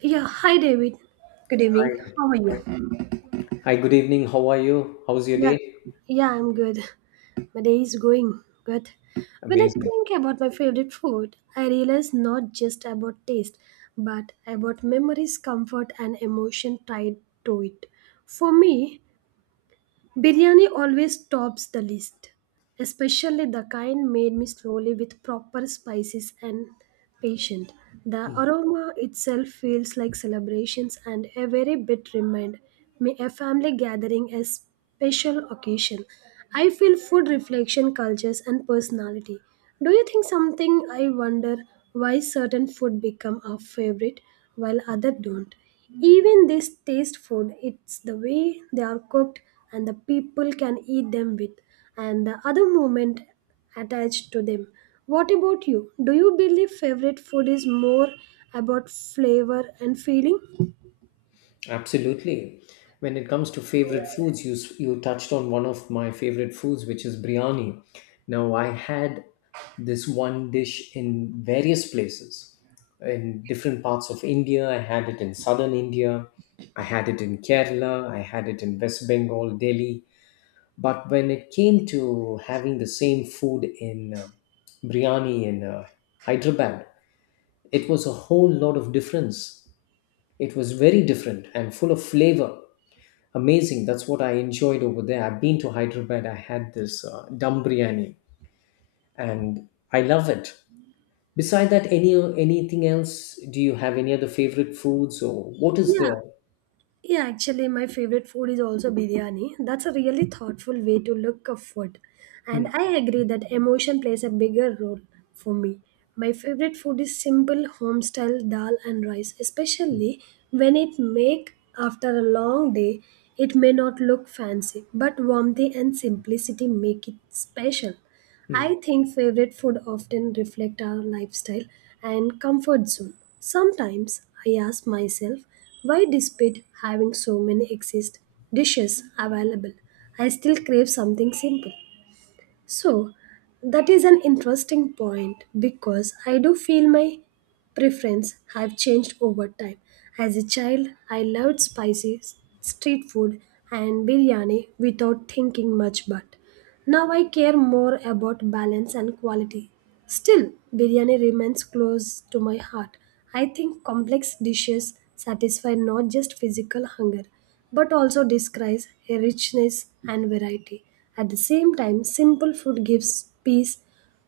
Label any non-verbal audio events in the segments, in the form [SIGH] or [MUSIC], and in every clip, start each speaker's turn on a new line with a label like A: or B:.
A: Yeah, hi David. Good
B: Hi.
A: evening. How are
B: Hi.
A: you?
B: Good evening. How are you? How's your
A: Yeah,
B: day?
A: yeah, I'm good. My day is going good. When I
B: Amazing.
A: think about my favorite food, I realize not just about taste, but about memories, comfort, and emotion tied to it. For me, biryani always tops the list. Especially the kind made me slowly with proper spices and patience. The
B: Mm,
A: aroma itself feels like celebrations and a very bit remind me a family gathering a special occasion. I feel food reflection cultures and personality. Do you think something I wonder why certain food become our favorite while other don't? Even this taste food, it's the way they are cooked and the people can eat them with and the other moment attached to them. What about you? Do you believe favorite food is more about flavor and feeling?
B: Absolutely. When it comes to favorite foods, you touched on one of my favorite foods, which is biryani. Now, I had this one dish in various places. In different parts of India, I had it in southern India, I had it in Kerala, I had it in West Bengal, Delhi. But when it came to having the same food in biryani in Hyderabad, it was a whole lot of difference. It was very different and full of flavor. Amazing. That's what I enjoyed over there. I've been to Hyderabad. I had this dum biryani, and I love it. Beside that, anything else? Do you have any other favorite foods, or what is
A: Yeah,
B: the?
A: Yeah, actually, my favorite food is also biryani. That's a really thoughtful way to look at food. And
B: Mm,
A: I agree that emotion plays a bigger role for me. My favorite food is simple home style dal and rice,
B: mm,
A: especially when it make after a long day. It may not look fancy, but warmth and simplicity make it special. I
B: mm.
A: think favorite food often reflect our lifestyle and comfort zone. Sometimes I ask myself why despite having so many exist dishes available, I still crave something simple. So that is an interesting point because I do feel my preference have changed over time. As a child, I loved spicy street food and biryani without thinking much but now I care more about balance and quality. Still, biryani remains close to my heart. I think complex dishes satisfy not just physical hunger but also describe a richness and variety. At the same time, simple food gives peace.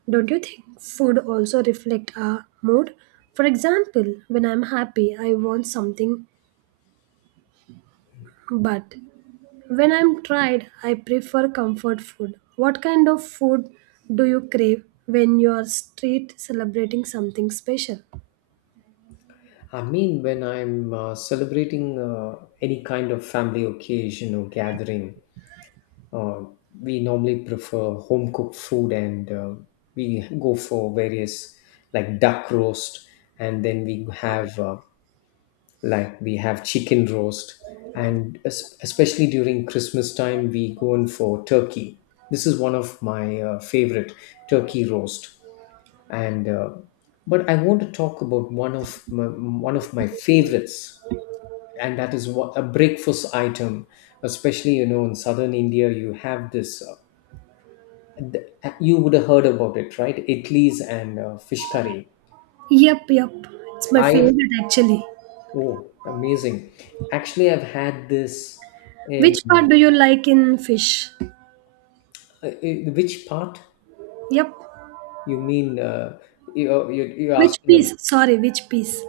A: Don't you think food also reflect our mood? For example, when I'm happy, I want something but when I'm tired, I prefer comfort food. What kind of food do you crave when you are street celebrating something special?
B: I mean, when I'm celebrating any kind of family occasion or gathering, Uh, we normally prefer home cooked food, and we go for various, like duck roast, and then we have like we have chicken roast, and especially during Christmas time we go in for turkey. This is one of my favorite turkey roast. And uh, but i want to talk about one of my favorites, and that is what a breakfast item. Especially, you know, in southern India you have this you would have heard about it, right? Idlis and fish curry.
A: Yep. It's my
B: I've
A: favorite actually.
B: Oh, amazing. Actually, I've had this in
A: Which part do you like in fish?
B: uh, uh, which part?
A: Yep.
B: You mean you you're
A: Which
B: asking?
A: piece? Sorry, which piece?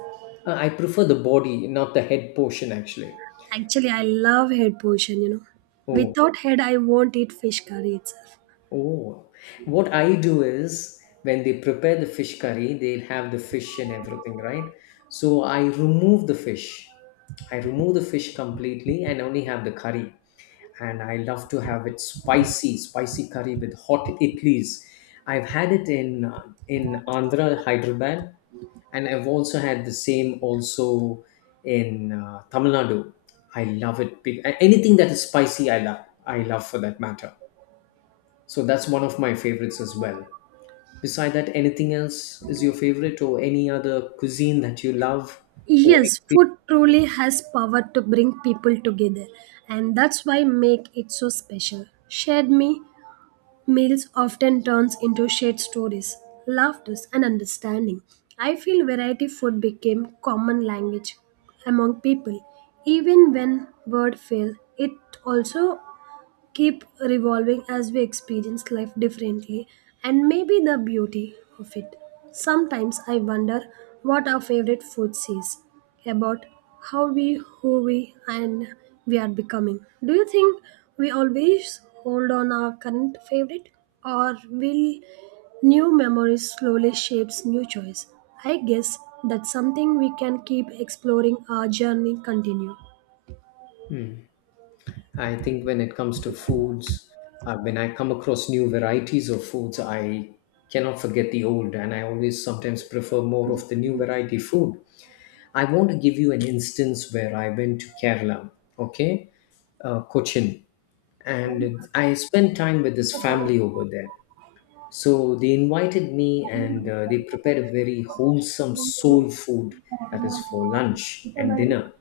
B: I prefer the body, not the head portion, actually.
A: Actually, I love head portion, you know.
B: Oh,
A: Without head, I won't eat fish curry itself.
B: oh. What I do is when they prepare the fish curry, they'll have the fish and everything, right? So I remove the fish. I remove the fish completely and only have the curry, and I love to have it spicy, spicy curry with hot idlis. I've had it in Andhra, Hyderabad, and I've also had the same also in Tamil Nadu. I love it. Anything that is spicy, I love. I love, for that matter. So that's one of my favorites as well. Beside that, anything else is your favorite, or any other cuisine that you love or
A: Yes,
B: experience?
A: food truly has power to bring people together, and that's why make it so special. Shared me Meals often turns into shared stories, laughters, and understanding. I feel variety food became common language among people. Even when word fail, it also keep revolving as we experience life differently and maybe the beauty of it. Sometimes I wonder what our favorite food says about how we, who we, and we are becoming. Do you think we always hold on our current favorite, or will new memories slowly shapes new choice? I guess that's something we can keep exploring. Our journey continue.
B: Hmm. I think when it comes to foods, when I come across new varieties of foods, I cannot forget the old, and I always sometimes prefer more of the new variety food. I want to give you an instance where I went to Kerala, okay, Cochin, and I spent time with this family over there. So they invited me, and they prepared a very wholesome soul food, that is for lunch and dinner,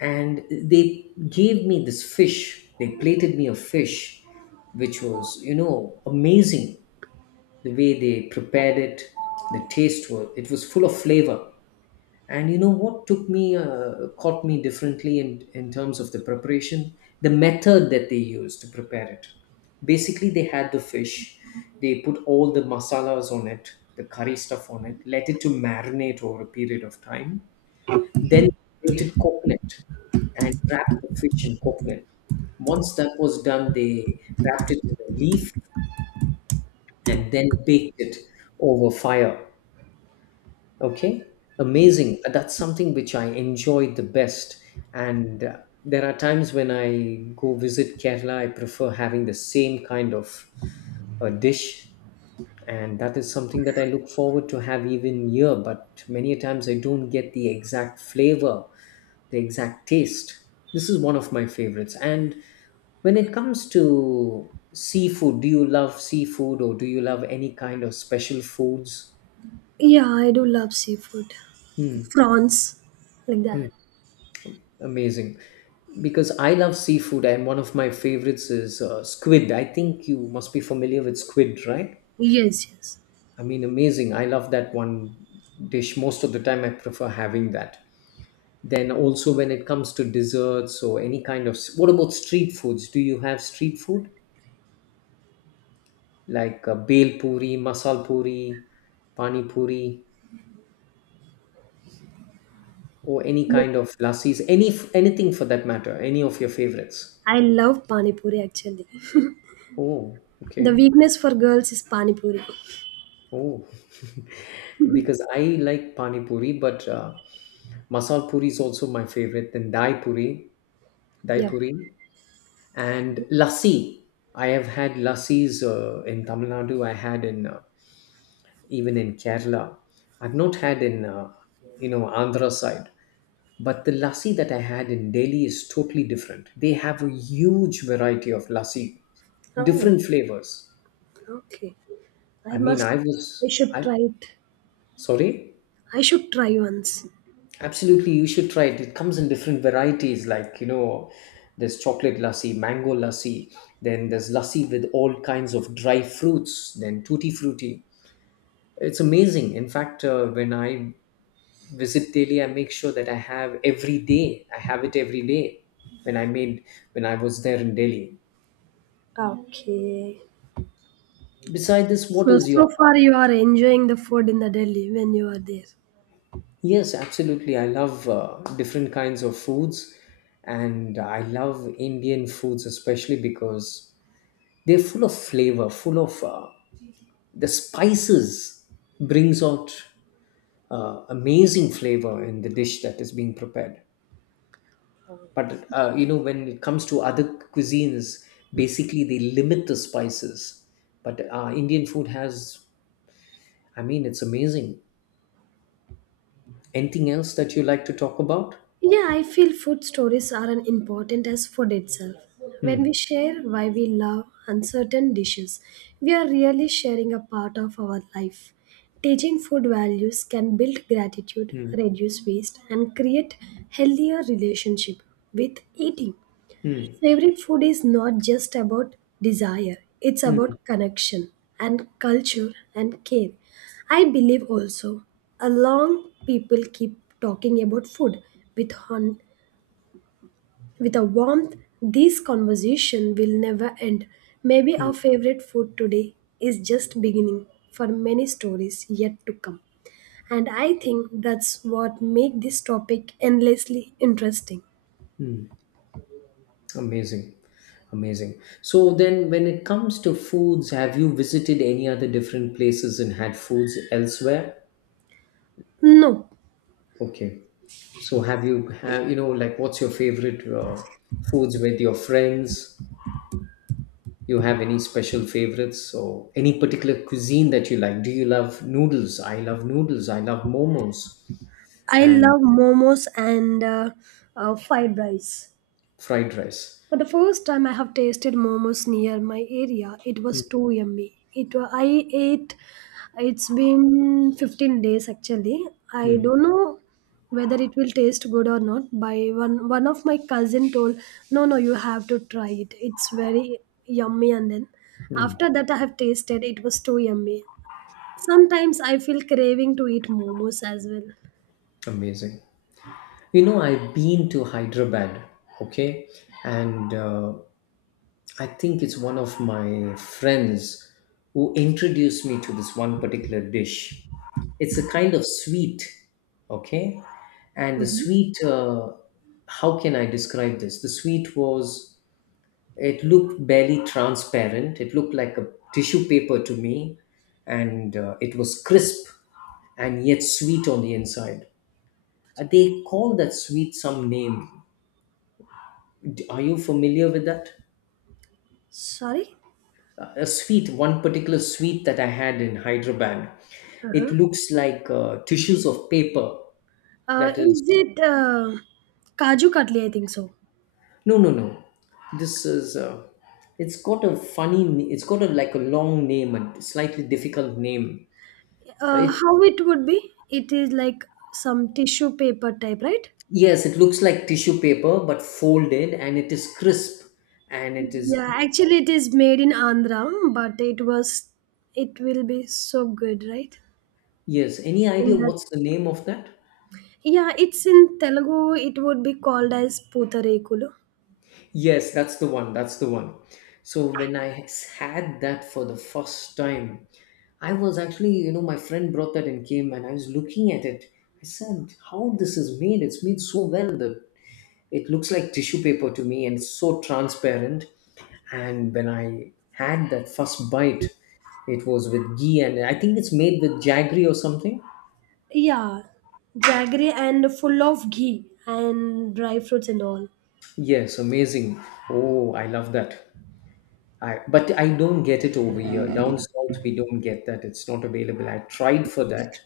B: and they gave me this fish. They plated me a fish which was, you know, amazing. The way they prepared it, the taste was, it was full of flavor. And you know what took me caught me differently, in terms of the preparation, the method that they used to prepare it. Basically they had the fish, they put all the masalas on it, the curry stuff on it, let it to marinate over a period of time. Then they grated coconut and wrapped the fish in coconut. Once that was done, they wrapped it in a leaf and then baked it over fire. Okay, amazing. That's something which I enjoyed the best. And there are times when I go visit Kerala, I prefer having the same kind of a dish. And that is something that I look forward to have even here, but many a times I don't get the exact flavor, the exact taste. This is one of my favorites. And when it comes to seafood, do you love seafood, or do you love any kind of special foods?
A: Yeah, I do love seafood.
B: Hmm.
A: Prawns, like
B: Hmm.
A: that.
B: Amazing. Because I love seafood, and one of my favorites is squid. I think you must be familiar with squid, right?
A: Yes, yes.
B: I mean, amazing. I love that one dish. Most of the time, I prefer having that. Then also when it comes to desserts or any kind of, what about street foods? Do you have street food? Like bel puri, masal puri, pani puri, or any
A: Yeah.
B: kind of lassis, anything for that matter, any of your favorites.
A: I love pani puri actually.
B: Oh,
A: The
B: okay.
A: weakness for girls is pani puri.
B: Oh, [LAUGHS] because I like pani puri, but masal puri is also my favorite. Then dai
A: Yep.
B: puri, and lassi. I have had lassis in Tamil Nadu. I had in even in Kerala. I've not had in you know, Andhra side. But the lassi that I had in Delhi is totally different. They have a huge variety of lassi,
A: Oh,
B: different flavors.
A: okay. I
B: I mean,
A: must,
B: I
A: I
B: was,
A: should
B: I
A: try it.
B: Sorry,
A: I should try once.
B: absolutely, you should try it. It comes in different varieties, like, you know, there's chocolate lassi, mango lassi, then there's lassi with all kinds of dry fruits, then tutti frutti. It's amazing. In fact, when I visit Delhi, I make sure that I have every day. I have it every day. When I made when I was there in Delhi,
A: Okay.
B: beside this, what
A: So,
B: is your?
A: so far you are enjoying the food in the Delhi when you are there.
B: Yes, absolutely. I love different kinds of foods, and I love Indian foods especially because they're full of flavor, full of the spices. Brings out amazing flavor in the dish that is being prepared. But you know, when it comes to other cuisines, basically they limit the spices. But Indian food has, I mean, it's amazing. Anything else that you like to talk about?
A: Yeah, I feel food stories are as important as food itself. When we
B: Hmm.
A: share why we love uncertain dishes, we are really sharing a part of our life. Teaching food values can build gratitude,
B: hmm.
A: reduce waste, and create healthier relationship with eating.
B: Hmm.
A: Favorite food is not just about desire, it's
B: mm,
A: about connection and culture and care. I believe also, along people keep talking about food with, hon- with a warmth, this conversation will never end. Maybe our
B: mm.
A: favorite food today is just beginning for many stories yet to come. And I think that's what makes this topic endlessly interesting.
B: Amazing. Amazing. So then when it comes to foods, have you visited any other different places and had foods elsewhere?
A: No,
B: Okay. So have you know, like, what's your favorite foods with your friends? You have any special favorites or any particular cuisine that you like? Do you love noodles? I love noodles. I love momos
A: I
B: and
A: love momos and fried rice.
B: fried rice.
A: But the first time I have tasted momos near my area, it was
B: Mm,
A: too yummy. I ate. It's been 15 days actually. I
B: mm,
A: don't know whether it will taste good or not. By one of my cousin told, no, no, you have to try it. It's very yummy. And then
B: mm.
A: after that, I have tasted. It was too yummy. Sometimes I feel craving to eat momos as well.
B: Amazing. You know, I've been to Hyderabad, okay, and I think it's one of my friends who introduced me to this one particular dish. It's a kind of sweet, okay, and the sweet, how can I describe this? The sweet was, it looked barely transparent, it looked like a tissue paper to me, and it was crisp and yet sweet on the inside. They call that sweet some name. Are you familiar with that?
A: Sorry.
B: A sweet, one particular sweet that I had in Hyderabad. It
A: Uh-huh.
B: looks like tissues of paper. That is,
A: Is it Kaju Katli? I think so.
B: no, no, no. This is. It's got a funny. It's got a like a long name and slightly difficult name. It
A: How it would be? It is like some tissue paper type, right?
B: Yes, it looks like tissue paper but folded, and it is crisp, and it is
A: Yeah, actually, it is made in Andhra, it will be so good, right?
B: yes. Any
A: In
B: idea
A: that,
B: what's the name of that?
A: yeah, it's in Telugu. It would be called as Putarekulu.
B: Yes, that's the one. That's the one. So when I had that for the first time, I was actually, you know, my friend brought that and came and I was looking at it. I said, how this is made? It's made so well that it looks like tissue paper to me and it's so transparent. And when I had that first bite, it was with ghee and I think it's made with jaggery or something.
A: Yeah, jaggery and full of ghee and dry fruits and all.
B: Yes, amazing. Oh, I love that. But I don't get it over here. Down south, we don't get that. It's not available. I tried for that.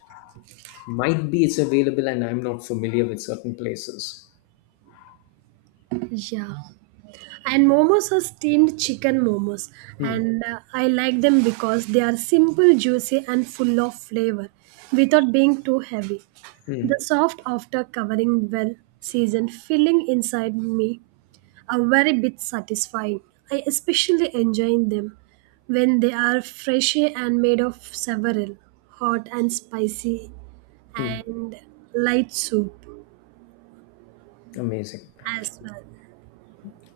B: Might be it's available, and I'm not familiar with certain places.
A: Yeah. And momos are steamed chicken momos
B: Hmm,
A: and I like them because they are simple juicy and full of flavor without being too heavy
B: hmm,
A: the soft after covering well seasoned filling inside me are very bit satisfying I especially enjoy them when they are fresh and made of several hot and spicy
B: hmm.
A: and light soup
B: Amazing.
A: as well.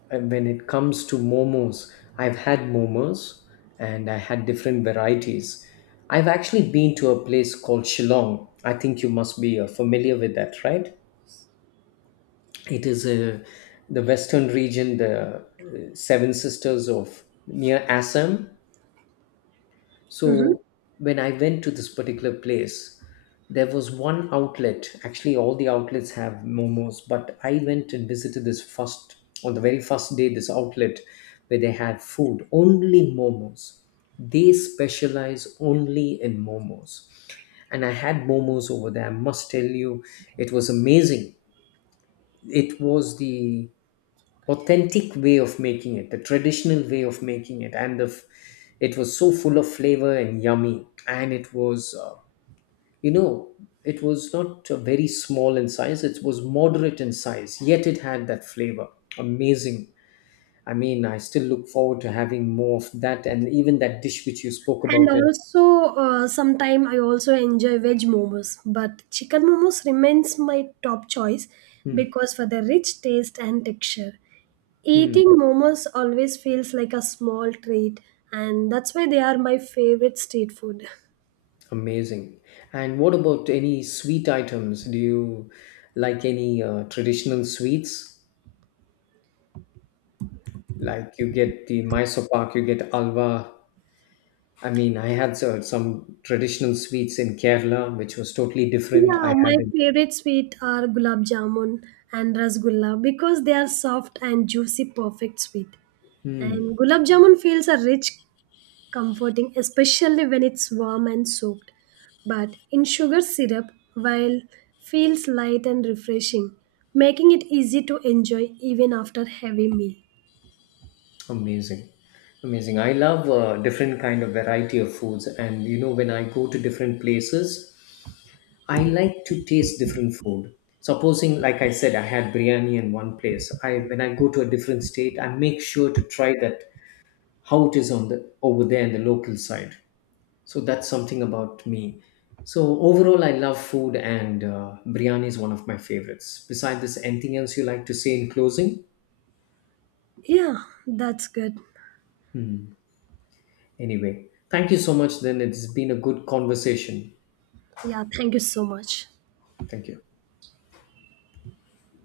B: And when it comes to momos, I've had momos and I had different varieties. I've actually been to a place called Shillong. I think you must be familiar with that, right? It is a, the western region, the Seven Sisters of near Assam.
A: Mhm.
B: So when I went to this particular place, there was one outlet. Actually, all the outlets have momos, but I went and visited this first on the very first day. This outlet where they had food only momos. They specialize only in momos, and I had momos over there. I must tell you, it was amazing. It was the authentic way of making it, the traditional way of making it, and it was so full of flavor and yummy. And it was, you know, it was not very small in size. It was moderate in size, yet it had that flavor. Amazing. I mean, I still look forward to having more of that, and even that dish which you spoke
A: And
B: about. In
A: also, sometime I also enjoy veg momos, but chicken momos remains my top choice
B: Hmm.
A: because for the rich taste and texture.
B: Hmm.
A: Eating momos always feels like a small treat, and that's why they are my favorite street food.
B: Amazing. And what about any sweet items? Do you like any traditional sweets? Like you get the Mysore Pak, you get Alva. I mean, I had some traditional sweets in Kerala, which was totally different.
A: Yeah,
B: I
A: my
B: had it.
A: favorite sweet are gulab jamun and rasgulla because they are soft and juicy, perfect sweet.
B: Hmm,
A: And gulab jamun feels a rich comforting, especially when it's warm and soaked. But in sugar syrup, while feels light and refreshing, making it easy to enjoy even after heavy meal.
B: amazing, amazing. I love different kind of variety of foods, and you know, when I go to different places, I like to taste different food. Supposing, like I said, I had biryani in one place. I When I go to a different state, I make sure to try that, how it is on the over there in the local side. So that's something about me. So overall I love food, and biryani is one of my favorites. Besides this, anything else you like to say in closing?
A: Yeah, that's good.
B: Anyway, thank you so much then. It's been a good conversation.
A: Yeah, thank you so much.
B: Thank you.